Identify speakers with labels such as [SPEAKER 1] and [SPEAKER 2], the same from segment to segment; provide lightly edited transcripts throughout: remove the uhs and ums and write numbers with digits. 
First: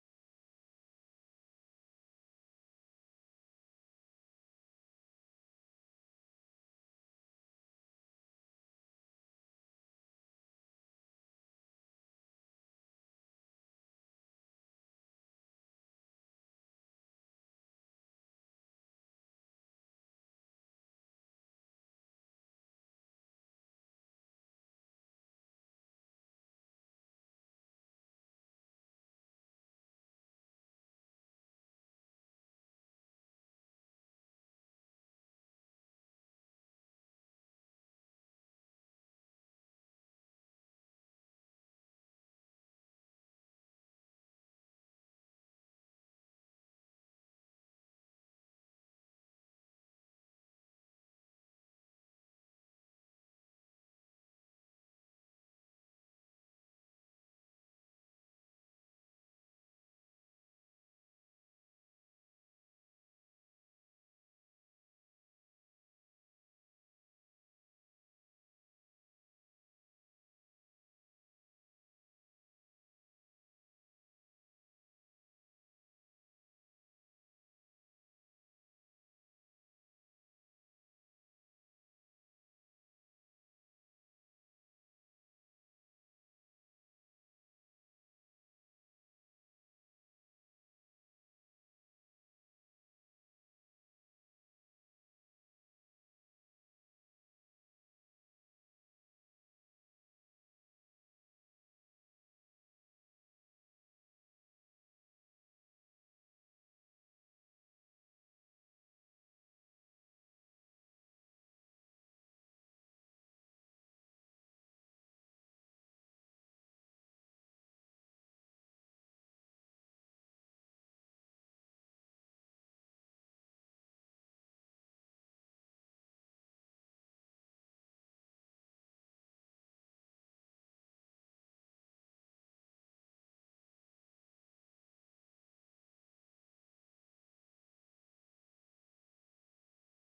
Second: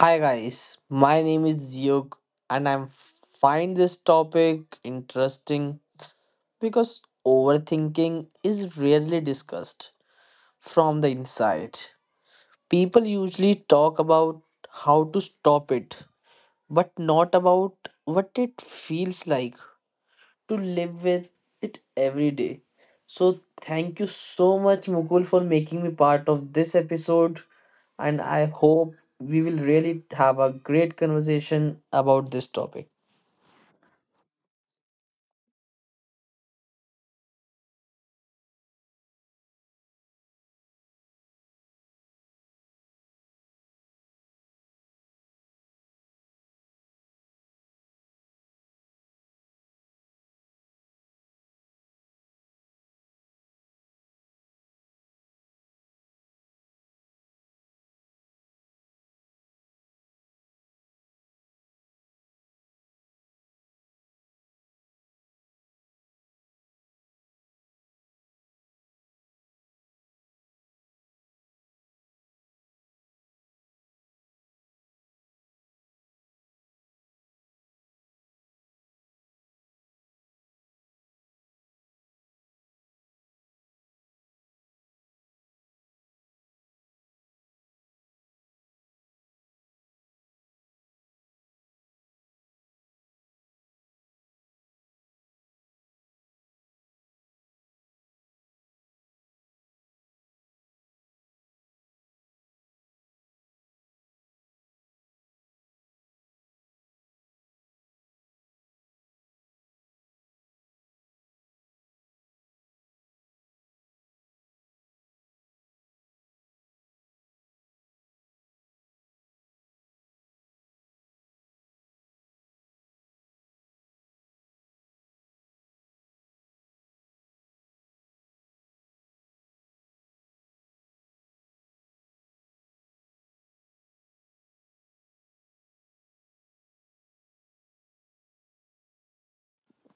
[SPEAKER 1] Hi guys, my name is Yug and I find this topic interesting because overthinking is rarely discussed from the inside. People usually talk about how to stop it, but not about what it feels like to live with it every day. So, thank you so much, Mukul, for making me part of this episode. And I hope we will really have a great conversation about this topic.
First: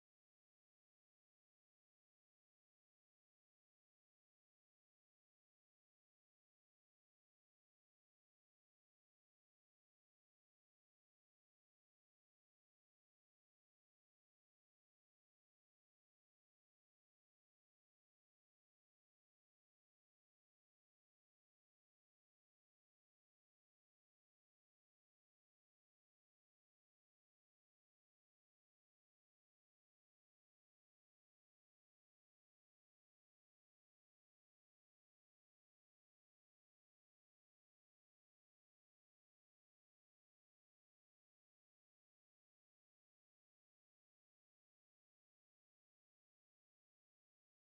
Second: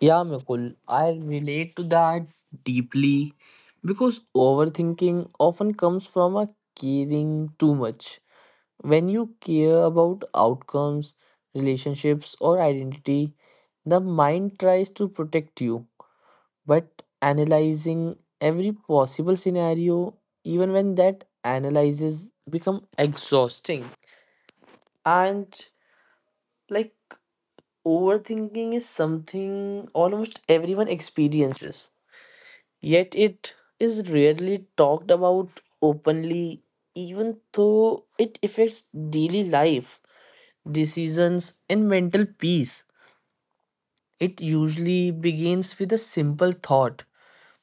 [SPEAKER 1] Yeah, Mukul, I relate to that deeply because overthinking often comes from a caring too much. When you care about outcomes, relationships, or identity, the mind tries to protect you but analyzing every possible scenario even when that analyzes become exhausting and like overthinking is something almost everyone experiences, yet it is rarely talked about openly even though it affects daily life, decisions, and mental peace. It usually begins with a simple thought.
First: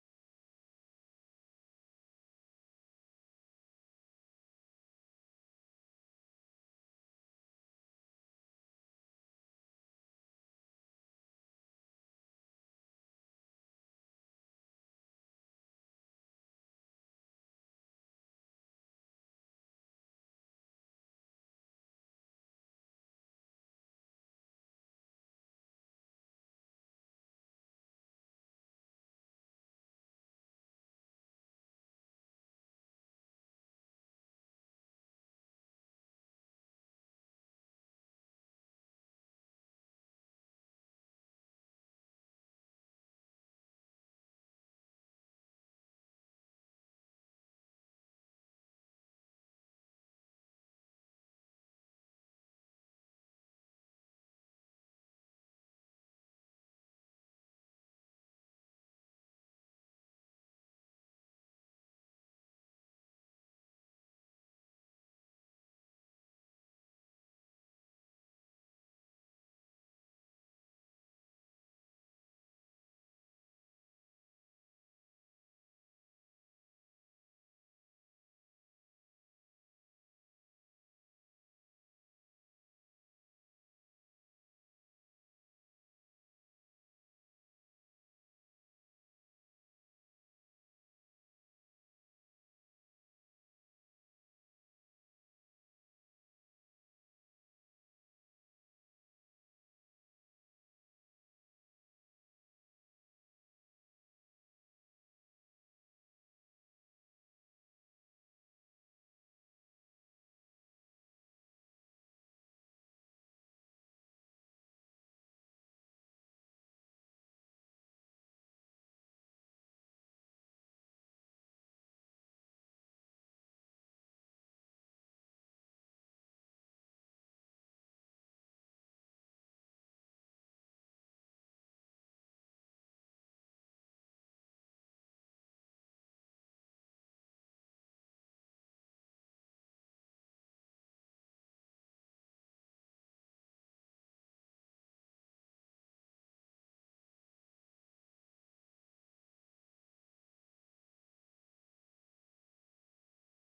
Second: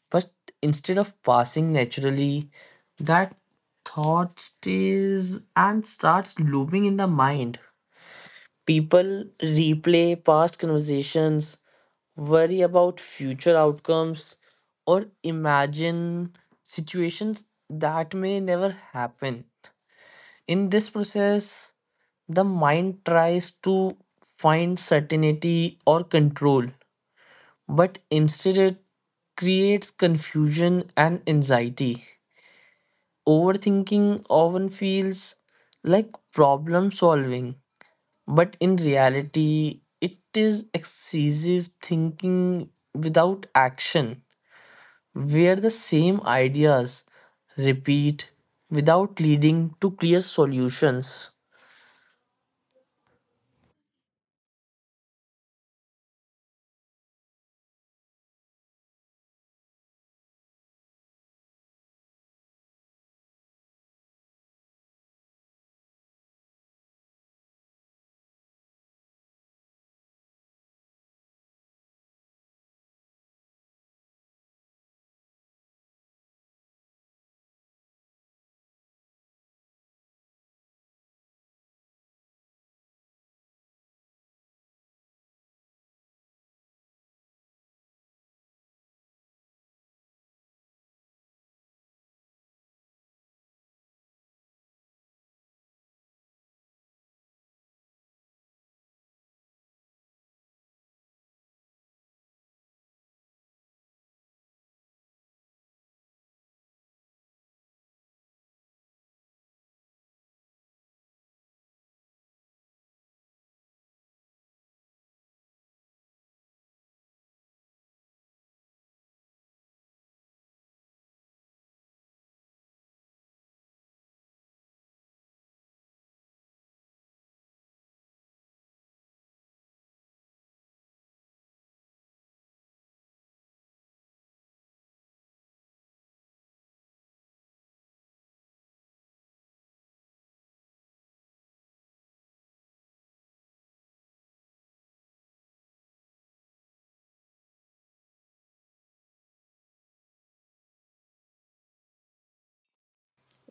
[SPEAKER 1] But instead of passing naturally, that thought stays and starts looping in the mind. People replay past conversations, worry about future outcomes, or imagine situations that may never happen. In this process, the mind tries to find certainty or control, but instead it creates confusion and anxiety. Overthinking often feels like problem solving, but in reality, it is excessive thinking without action, where the same ideas repeat without leading to clear solutions.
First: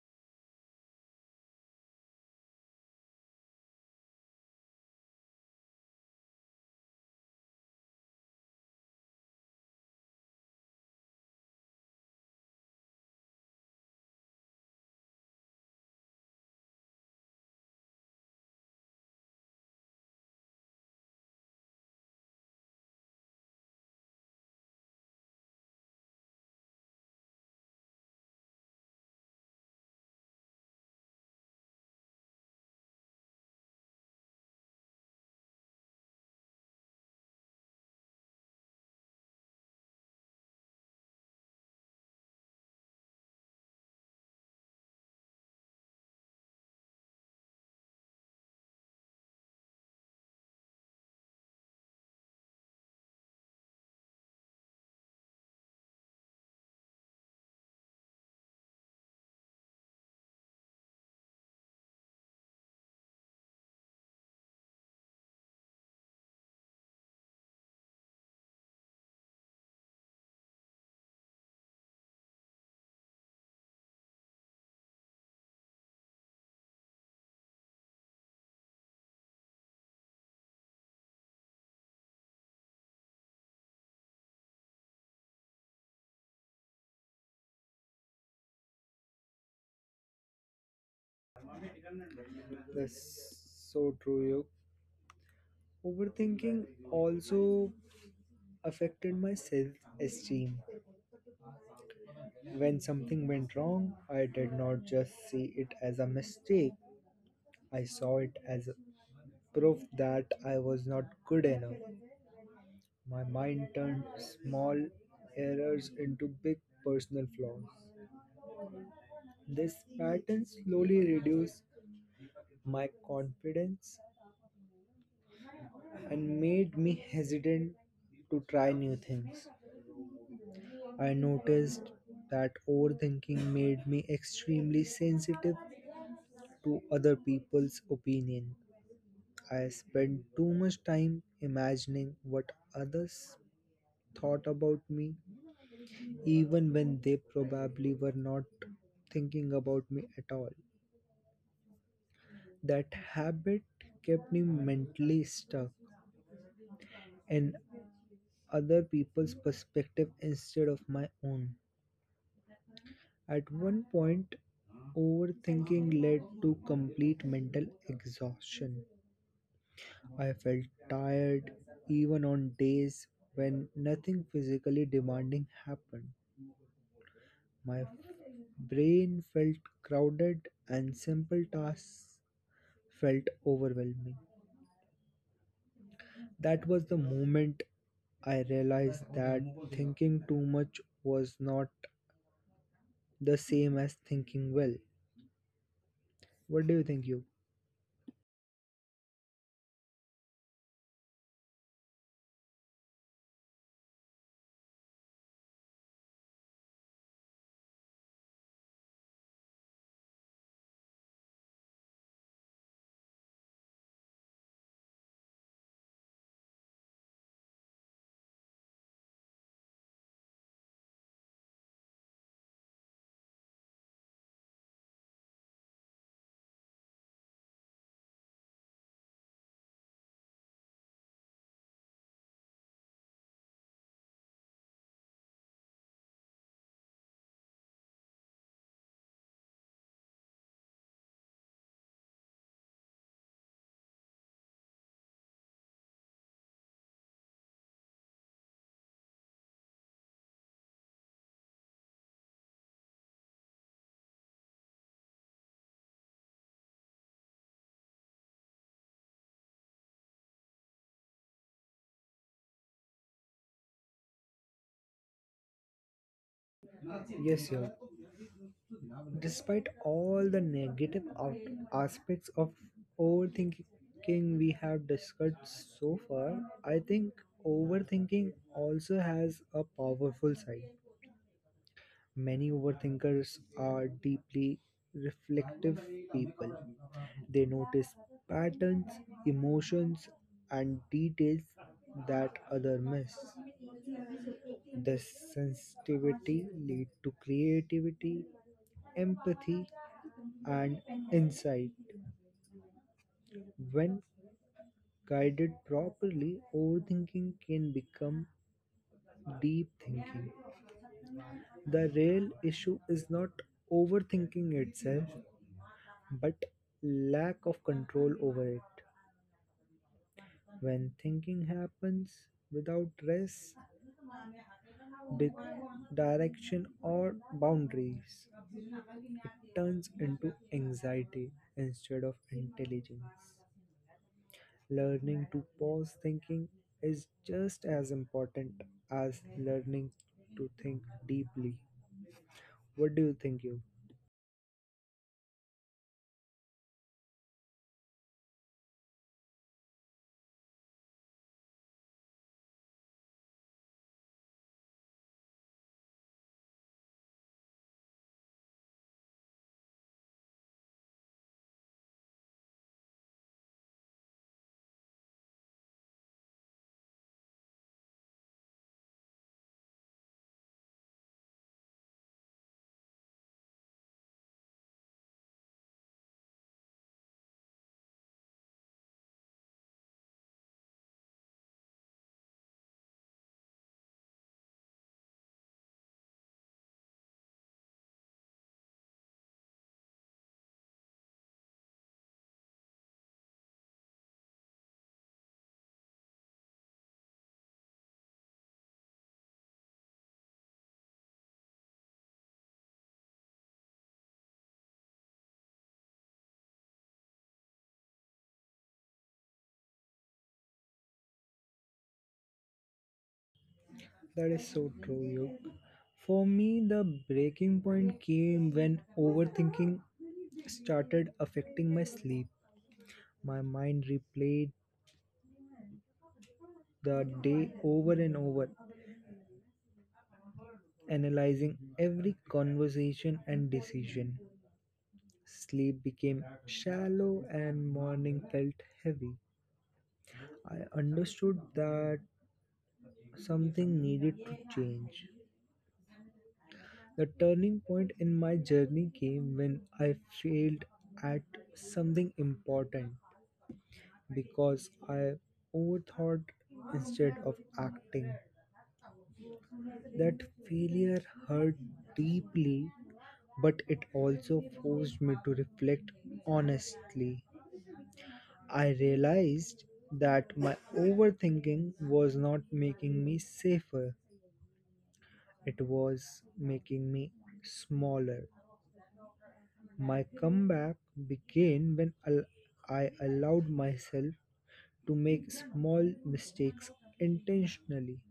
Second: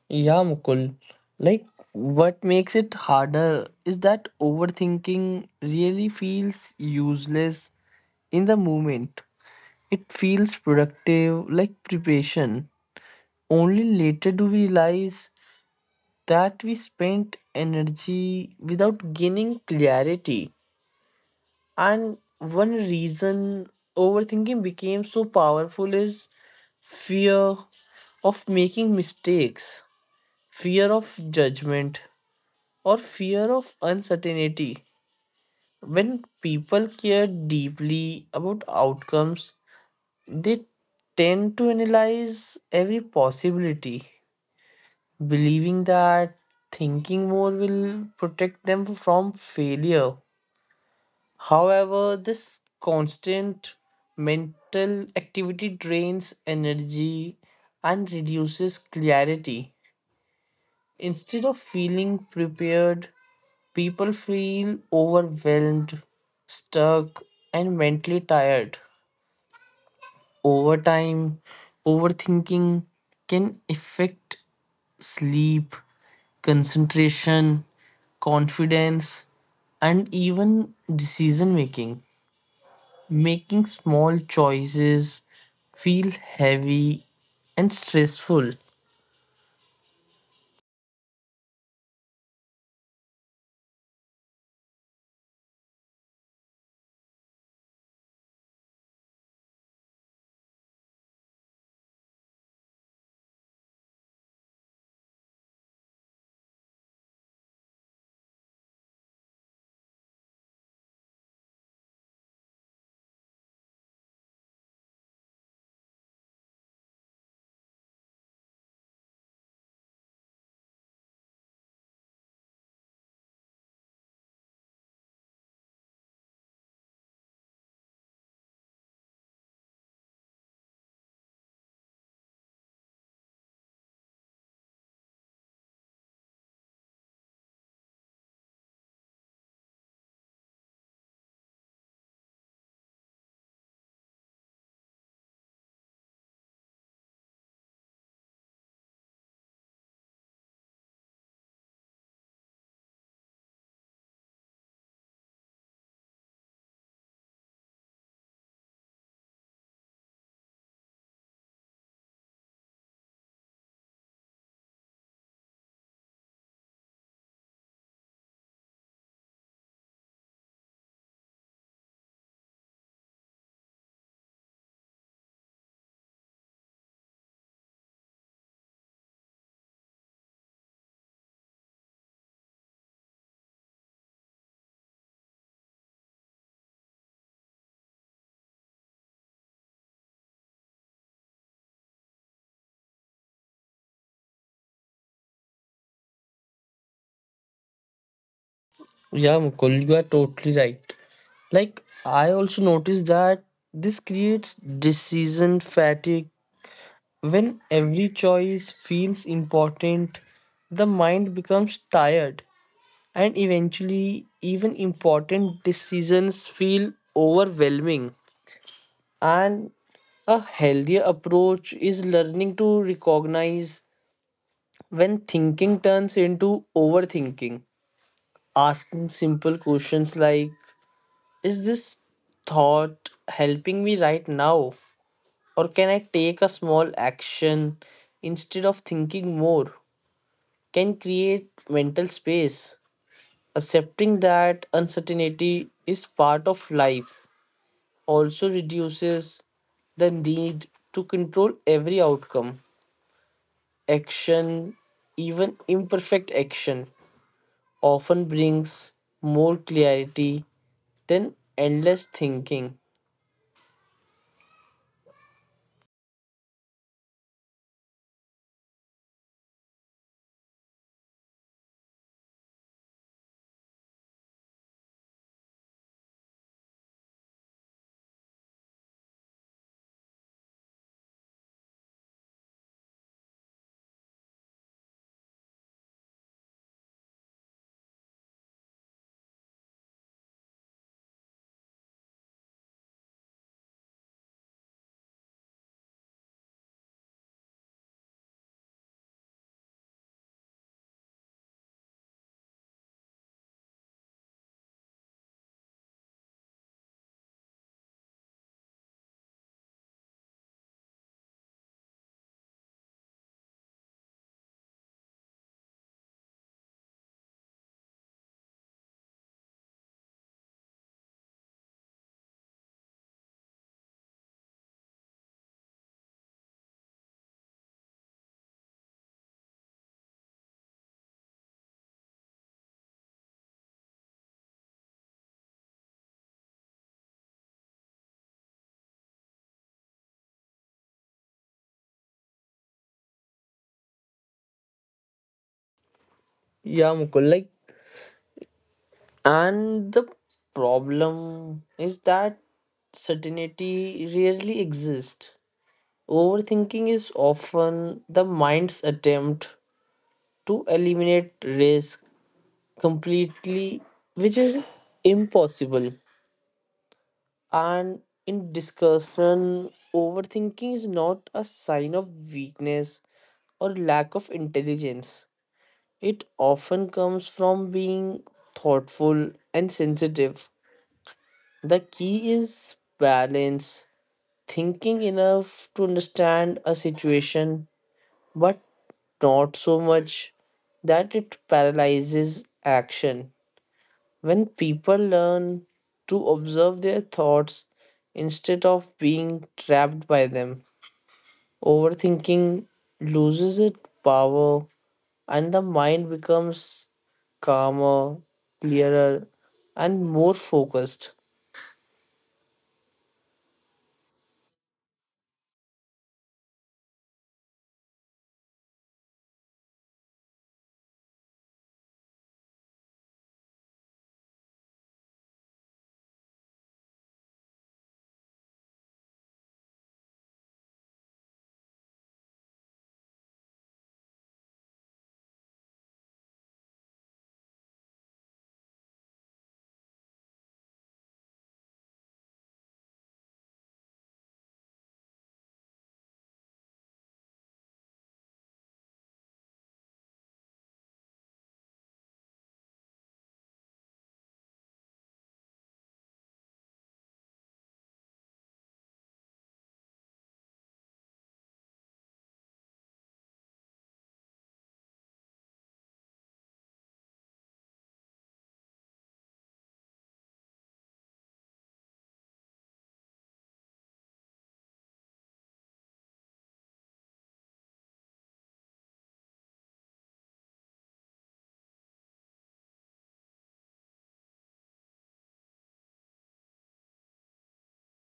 [SPEAKER 1] Yeah, Mukul. Like, what makes it harder is that overthinking really feels useless in the moment. It feels productive, like preparation. Only later do we realize that we spent energy without gaining clarity. And one reason overthinking became so powerful is fear of making mistakes, fear of judgment, or fear of uncertainty. When people care deeply about outcomes, they tend to analyze every possibility believing that thinking more will protect them from failure. However, this constant mental activity drains energy and reduces clarity. Instead of feeling prepared, people feel overwhelmed, stuck, and mentally tired. Over time, overthinking can affect sleep, concentration, confidence, and even decision making. Making small choices feel heavy and stressful.
[SPEAKER 2] That's so true. Yog. Overthinking also affected my self esteem. When something went wrong, I did not just see it as a mistake, I saw it as a proof that I was not good enough. My mind turned small errors into big personal flaws. This pattern slowly reduced my confidence and made me hesitant to try new things. I noticed that overthinking made me extremely sensitive to other people's opinion. I spent too much time imagining what others thought about me, even when they probably were not thinking about me at all. That habit kept me mentally stuck in other people's perspective instead of my own. At one point, overthinking led to complete mental exhaustion. I felt tired even on days when nothing physically demanding happened. My f- brain felt crowded and simple tasks felt overwhelming. That was the moment I realized that thinking too much was not the same as thinking well. What do you think, you?
[SPEAKER 1] Yeah, Mukul, you are totally right. I also noticed that this creates decision fatigue. When every choice feels important, the mind becomes tired and eventually even important decisions feel overwhelming, and a healthier approach is learning to recognize when thinking turns into overthinking. Asking simple questions like, is this thought helping me right now, or can I take a small action instead of thinking more, can create mental space. Accepting that uncertainty is part of life also reduces the need to control every outcome. Action, even imperfect action, often brings more clarity than endless thinking.
[SPEAKER 2] Yes, sir. Despite all the aspects of overthinking we have discussed so far, I think overthinking also has a powerful side. Many overthinkers are deeply reflective people. They notice patterns, emotions, and details that others miss. This sensitivity leads to creativity, empathy, and insight. When guided properly, overthinking can become deep thinking. The real issue is not overthinking itself, but lack of control over it. When thinking happens without rest, di- direction, or boundaries, it turns into anxiety instead of intelligence. Learning to pause thinking is just as important as learning to think deeply. What do you think, you?
[SPEAKER 1] Yeah, Mukul, and the problem is that certainty rarely exists. Overthinking is often the mind's attempt to eliminate risk completely, which is impossible. And in discussion, overthinking is not a sign of weakness or lack of intelligence. It often comes from being thoughtful and sensitive. The key is balance, thinking enough to understand a situation, but not so much that it paralyzes action. When people learn to observe their thoughts instead of being trapped by them, overthinking loses its power and the mind becomes calmer, clearer, and more focused.
[SPEAKER 2] That is so true, you. For me, the breaking point came when overthinking started affecting my sleep. My mind replayed the day over and over, analyzing every conversation and decision. Sleep became shallow and morning felt heavy. I understood that something needed to change. The turning point in my journey came when I failed at something important because I overthought instead of acting. That failure hurt deeply, but it also forced me to reflect honestly. I realized that my overthinking was not making me safer. It was making me smaller. My comeback began when I allowed myself to make small mistakes intentionally.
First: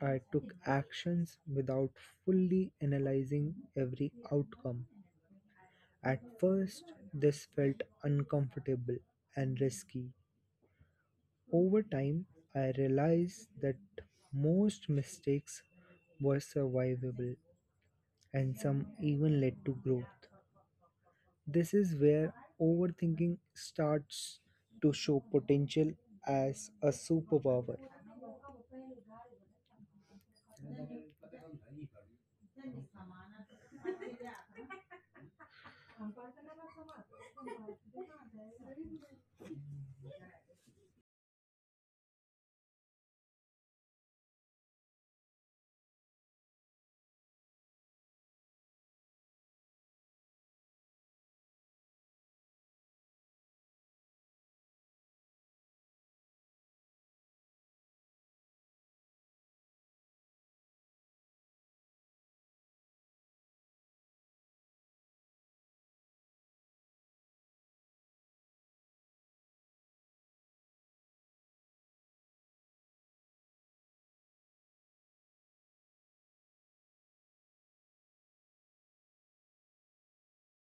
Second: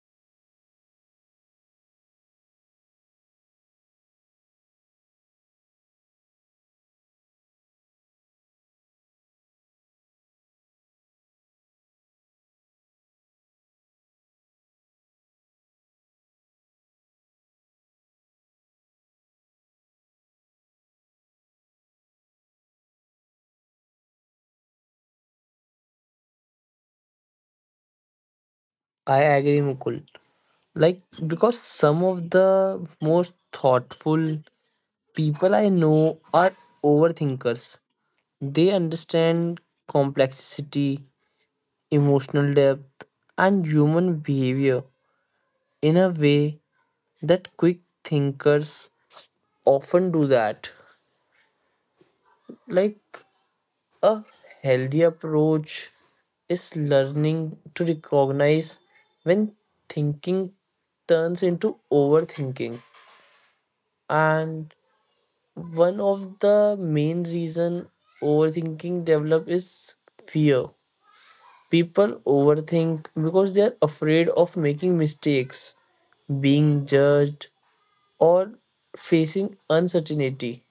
[SPEAKER 2] I took actions without fully analyzing every outcome. At first, this felt uncomfortable and risky. Over time, I realized that most mistakes were survivable and some even led to growth. This is where overthinking starts to show potential as a superpower.
[SPEAKER 1] I agree, Mukul. Like, because some of the most thoughtful people I know are overthinkers. They understand complexity, emotional depth, and human behavior in a way that quick thinkers often do that. Like a healthy approach is learning to recognize when thinking turns into overthinking, and one of the main reason overthinking develop is fear. People overthink because they are afraid of making mistakes, being judged, or facing uncertainty.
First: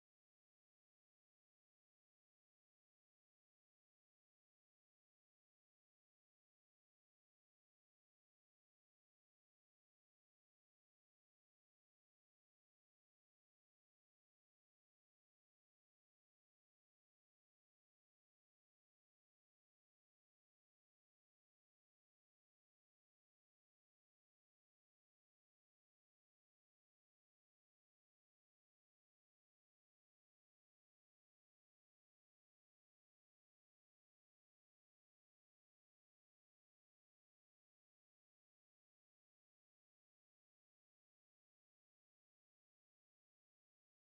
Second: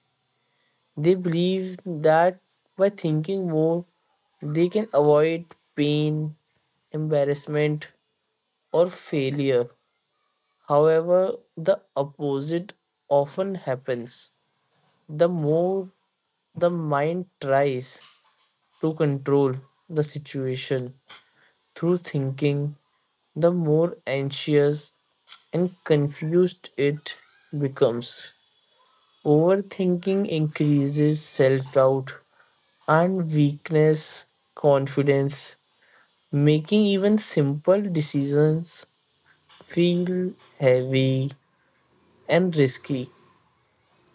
[SPEAKER 1] They believe that by thinking more, they can avoid pain, embarrassment, or failure. However, the opposite often happens. The more the mind tries to control the situation through thinking, the more anxious and confused it becomes. Overthinking increases self doubt and weakness confidence, making even simple decisions feel heavy and risky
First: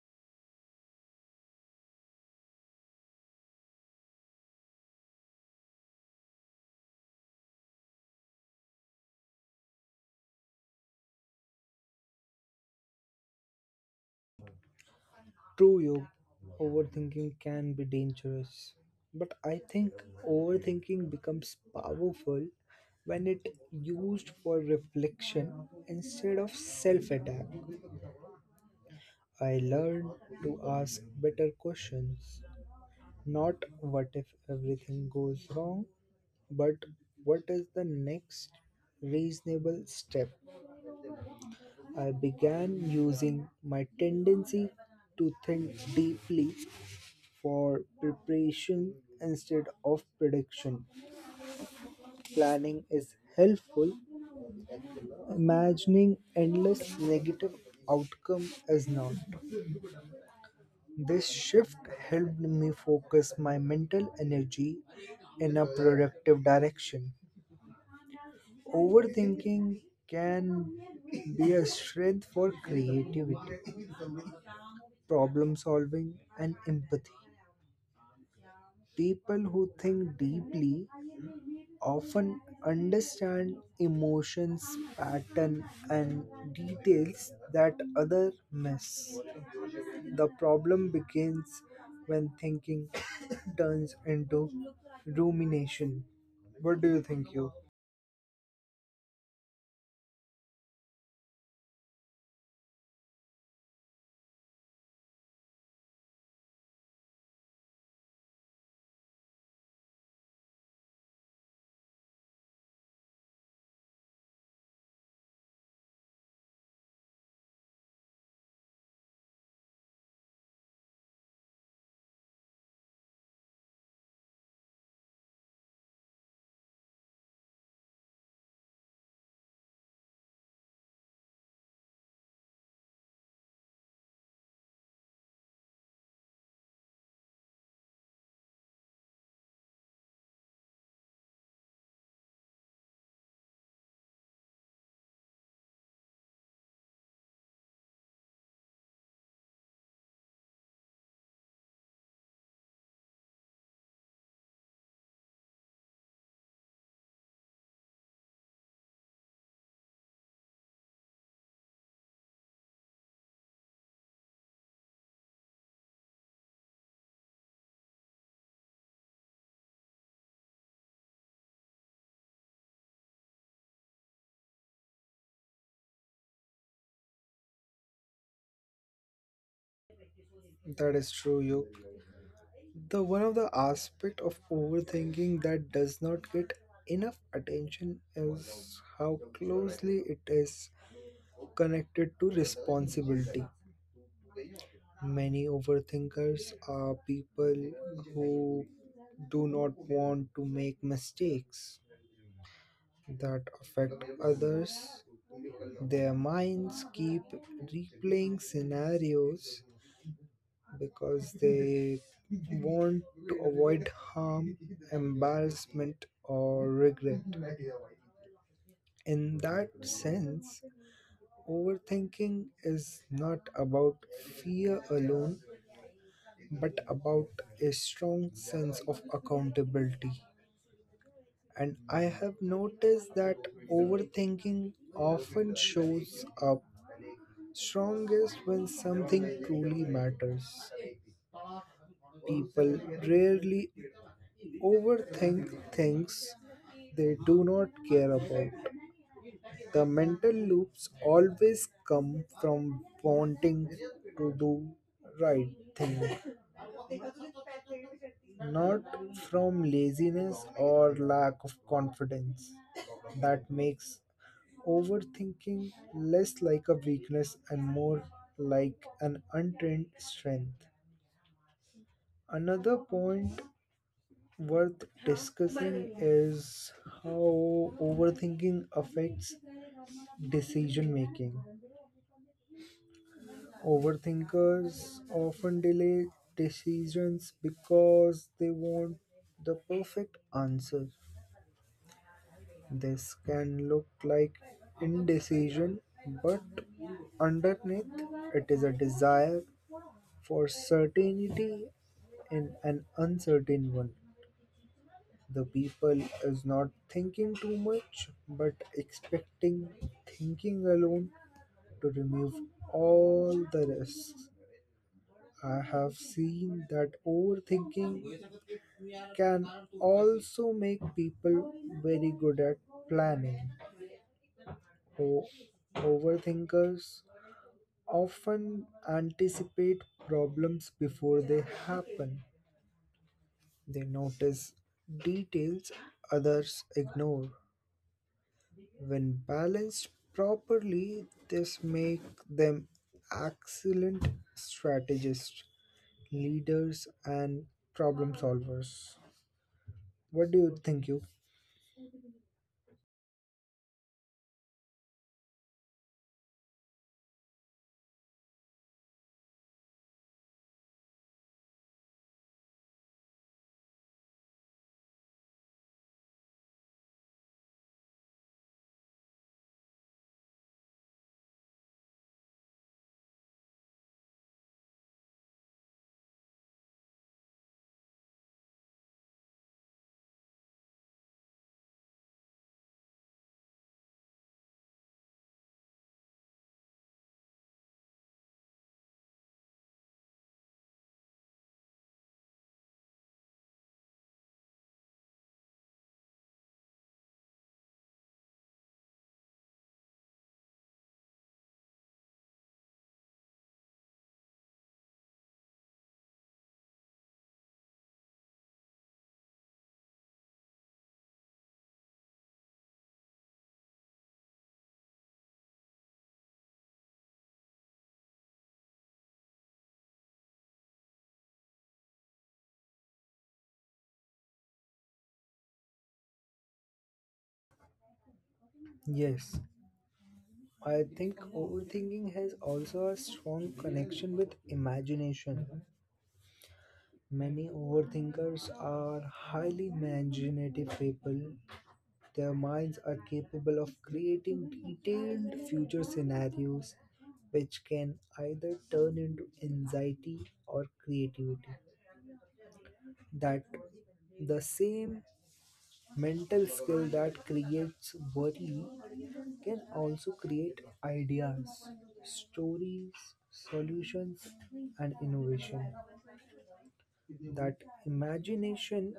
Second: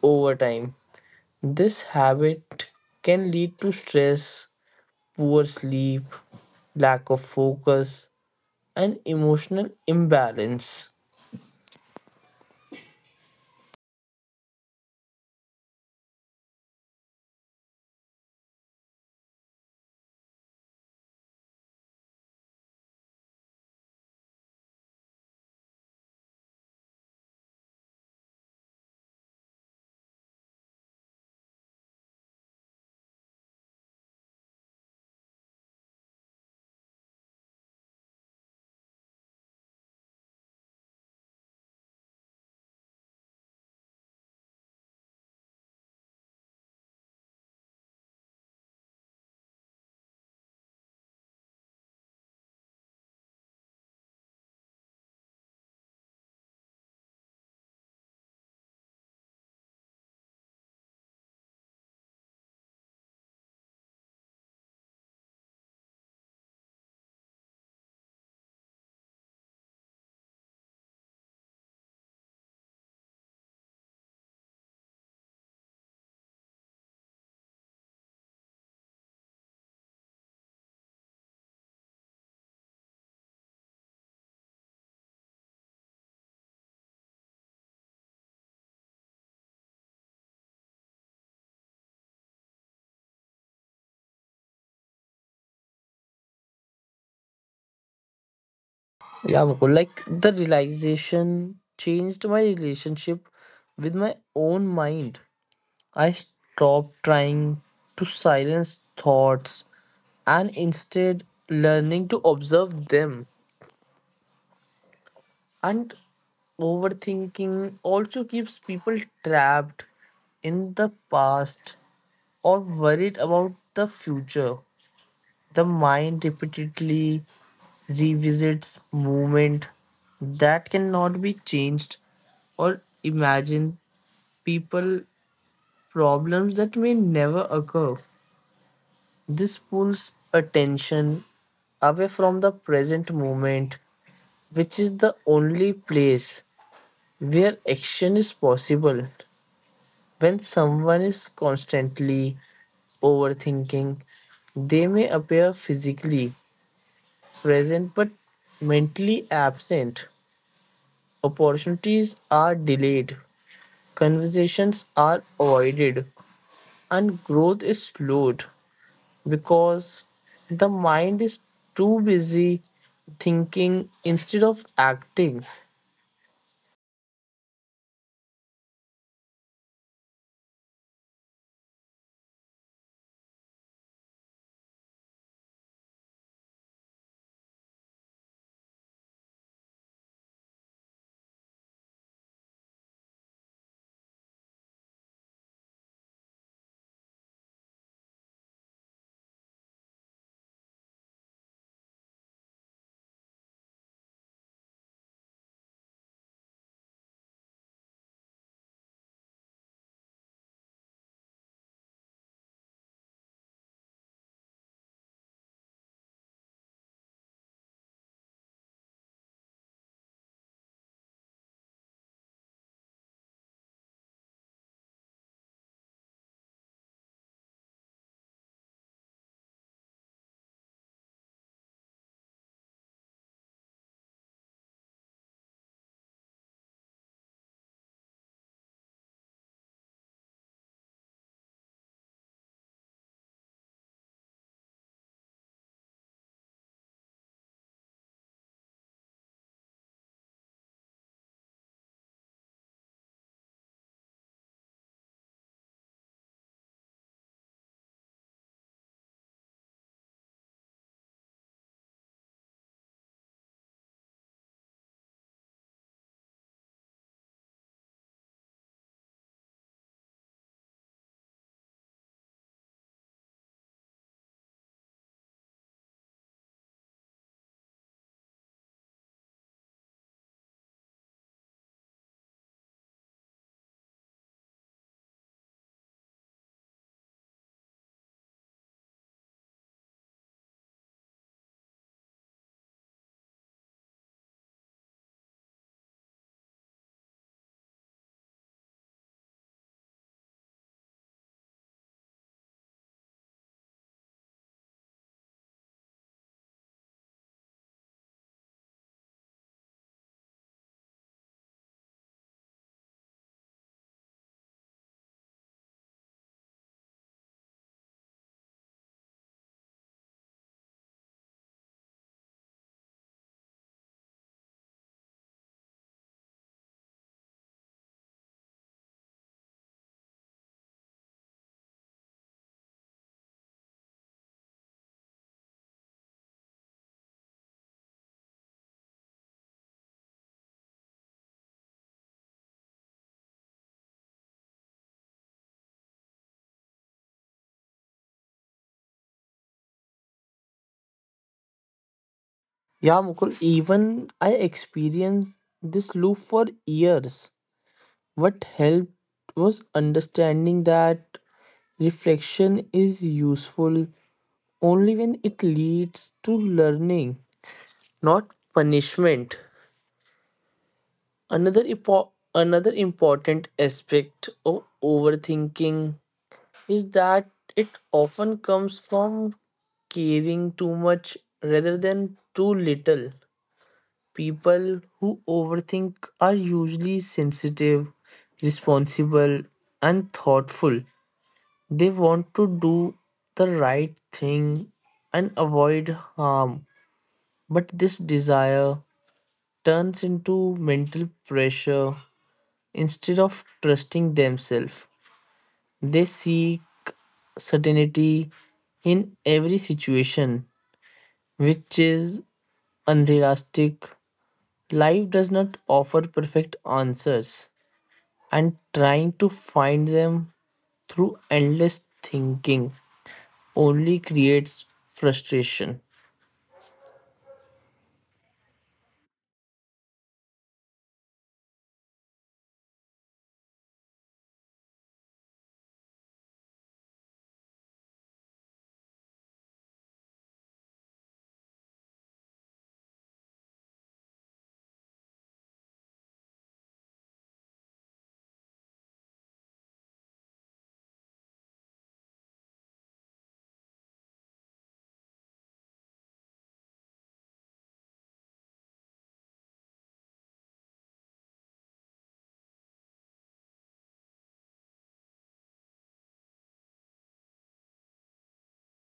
[SPEAKER 1] over time. This habit can lead to stress, poor sleep, lack of focus, and emotional imbalance.
[SPEAKER 2] True, you. Overthinking can be dangerous, but I think overthinking becomes powerful when it used for reflection instead of self-attack. I learned to ask better questions, not what if everything goes wrong, but what is the next reasonable step? I began using my tendency to think deeply for preparation instead of prediction. Planning is helpful, imagining endless negative outcome is not. This shift helped me focus my mental energy in a productive direction. Overthinking can be a strength for creativity, problem solving, and empathy. People who think deeply often understand emotions, pattern, and details that others miss. The problem begins when thinking turns into rumination. What do you think, you?
[SPEAKER 1] Yeah, Mukul, the realization changed my relationship with my own mind. I stopped trying to silence thoughts and instead learning to observe them. And overthinking also keeps people trapped in the past or worried about the future. The mind repeatedly revisits movement that cannot be changed or imagine people problems that may never occur. This pulls attention away from the present moment, which is the only place where action is possible. When someone is constantly overthinking, they may appear physically present but mentally absent. Opportunities are delayed, conversations are avoided, and growth is slowed because the mind is too busy thinking instead of acting.
[SPEAKER 2] That is true, you. The one of the aspect of overthinking that does not get enough attention is how closely it is connected to responsibility. Many overthinkers are people who do not want to make mistakes that affect others. Their minds keep replaying scenarios because they want to avoid harm, embarrassment, or regret. In that sense, overthinking is not about fear alone, but about a strong sense of accountability. And I have noticed that overthinking often shows up strongest when something truly matters. People rarely overthink things they do not care about. The mental loops always come from wanting to do right thing, not from laziness or lack of confidence. That makes overthinking less like a weakness and more like an untrained strength. Another point worth discussing is how overthinking affects decision making. Overthinkers often delay decisions because they want the perfect answer. This can look like indecision, but underneath it is a desire for certainty in an uncertain one. The people is not thinking too much but expecting thinking alone to remove all the risks. I have seen that overthinking can also make people very good at planning. O- Overthinkers often anticipate problems before they happen. They notice details others ignore. When balanced properly, this makes them excellent strategists, leaders, and problem solvers. What do you think, you?
[SPEAKER 1] Yeah, Mukul, even I experienced this loop for years. What helped was understanding that reflection is useful only when it leads to learning, not punishment. Another important aspect of overthinking is that it often comes from caring too much rather than too little. People who overthink are usually sensitive, responsible, and thoughtful. They want to do the right thing and avoid harm, but this desire turns into mental pressure. Instead of trusting themselves, they seek certainty in every situation, which is unrealistic. Life does not offer perfect answers, and trying to find them through endless thinking only creates frustration.
[SPEAKER 2] Yes, I think overthinking has also a strong connection with imagination. Many overthinkers are highly imaginative people. Their minds are capable of creating detailed future scenarios which can either turn into anxiety or creativity. That the same mental skill that creates worry can also create ideas, stories, solutions, and innovation. That imagination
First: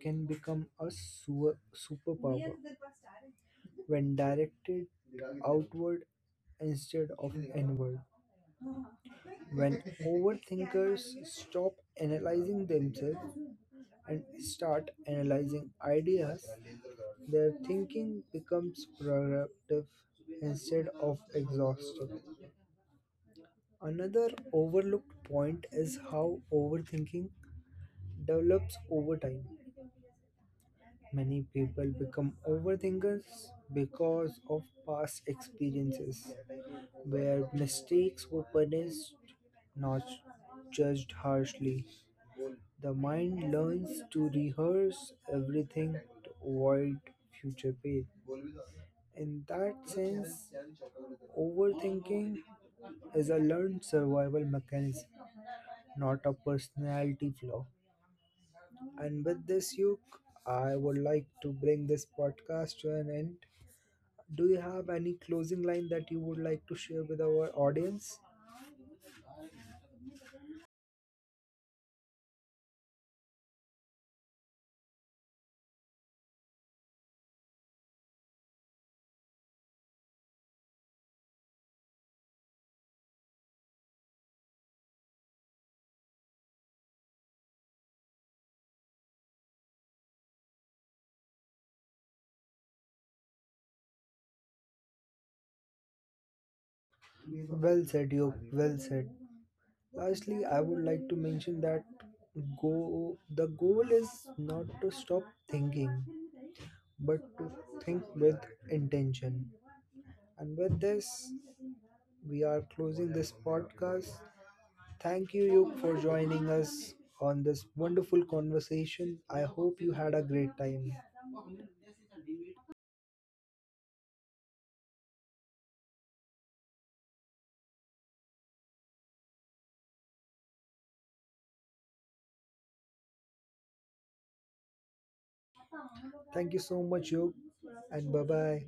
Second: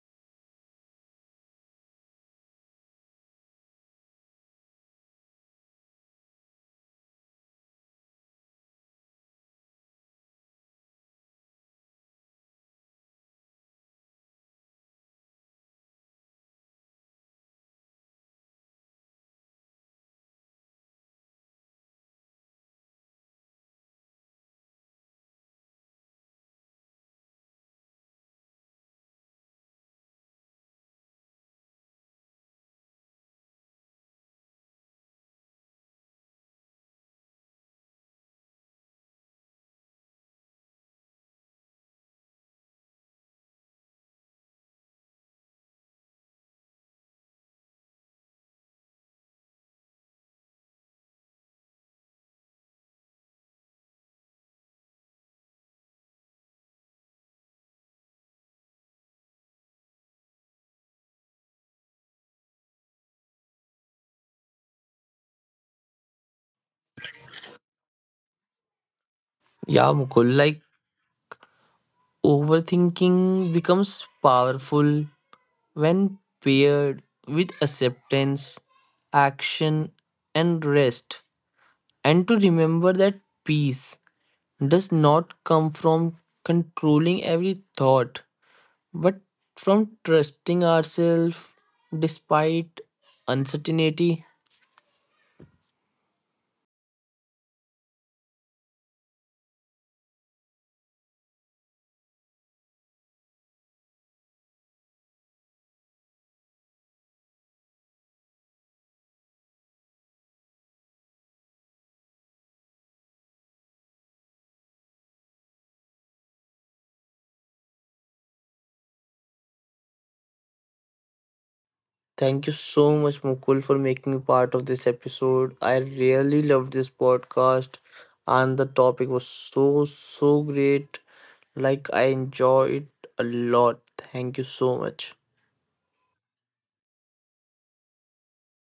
[SPEAKER 2] can become a superpower when directed outward instead of inward. When overthinkers stop analyzing themselves and start analyzing ideas, their thinking becomes productive instead of exhaustive. Another overlooked point is how overthinking develops over time. Many people become overthinkers because of past experiences where mistakes were punished, not judged harshly. The mind learns to rehearse everything to avoid future pain. In that sense, overthinking is a learned survival mechanism, not a personality flaw. And with this, Yuk, I would like to bring this podcast to an end. Do you have any closing line that you would like to share with our audience?
[SPEAKER 1] Yeah, Mukul, overthinking becomes powerful when paired with acceptance, action, and rest, and to remember that peace does not come from controlling every thought, but from trusting ourselves despite uncertainty.
[SPEAKER 2] Well said, Yuk. Well said. Lastly, I would like to mention that go the goal is not to stop thinking but to think with intention. And with this, we are closing this podcast. Thank you, Yuk, for joining us on this wonderful conversation. I hope you had a great time.
[SPEAKER 1] Thank you so much, Mukul, for making me part of this episode. I really loved this podcast, and the topic was so, so great. I enjoyed it a lot. Thank you so much.
[SPEAKER 2] Thank you so much, Yuk, and bye bye.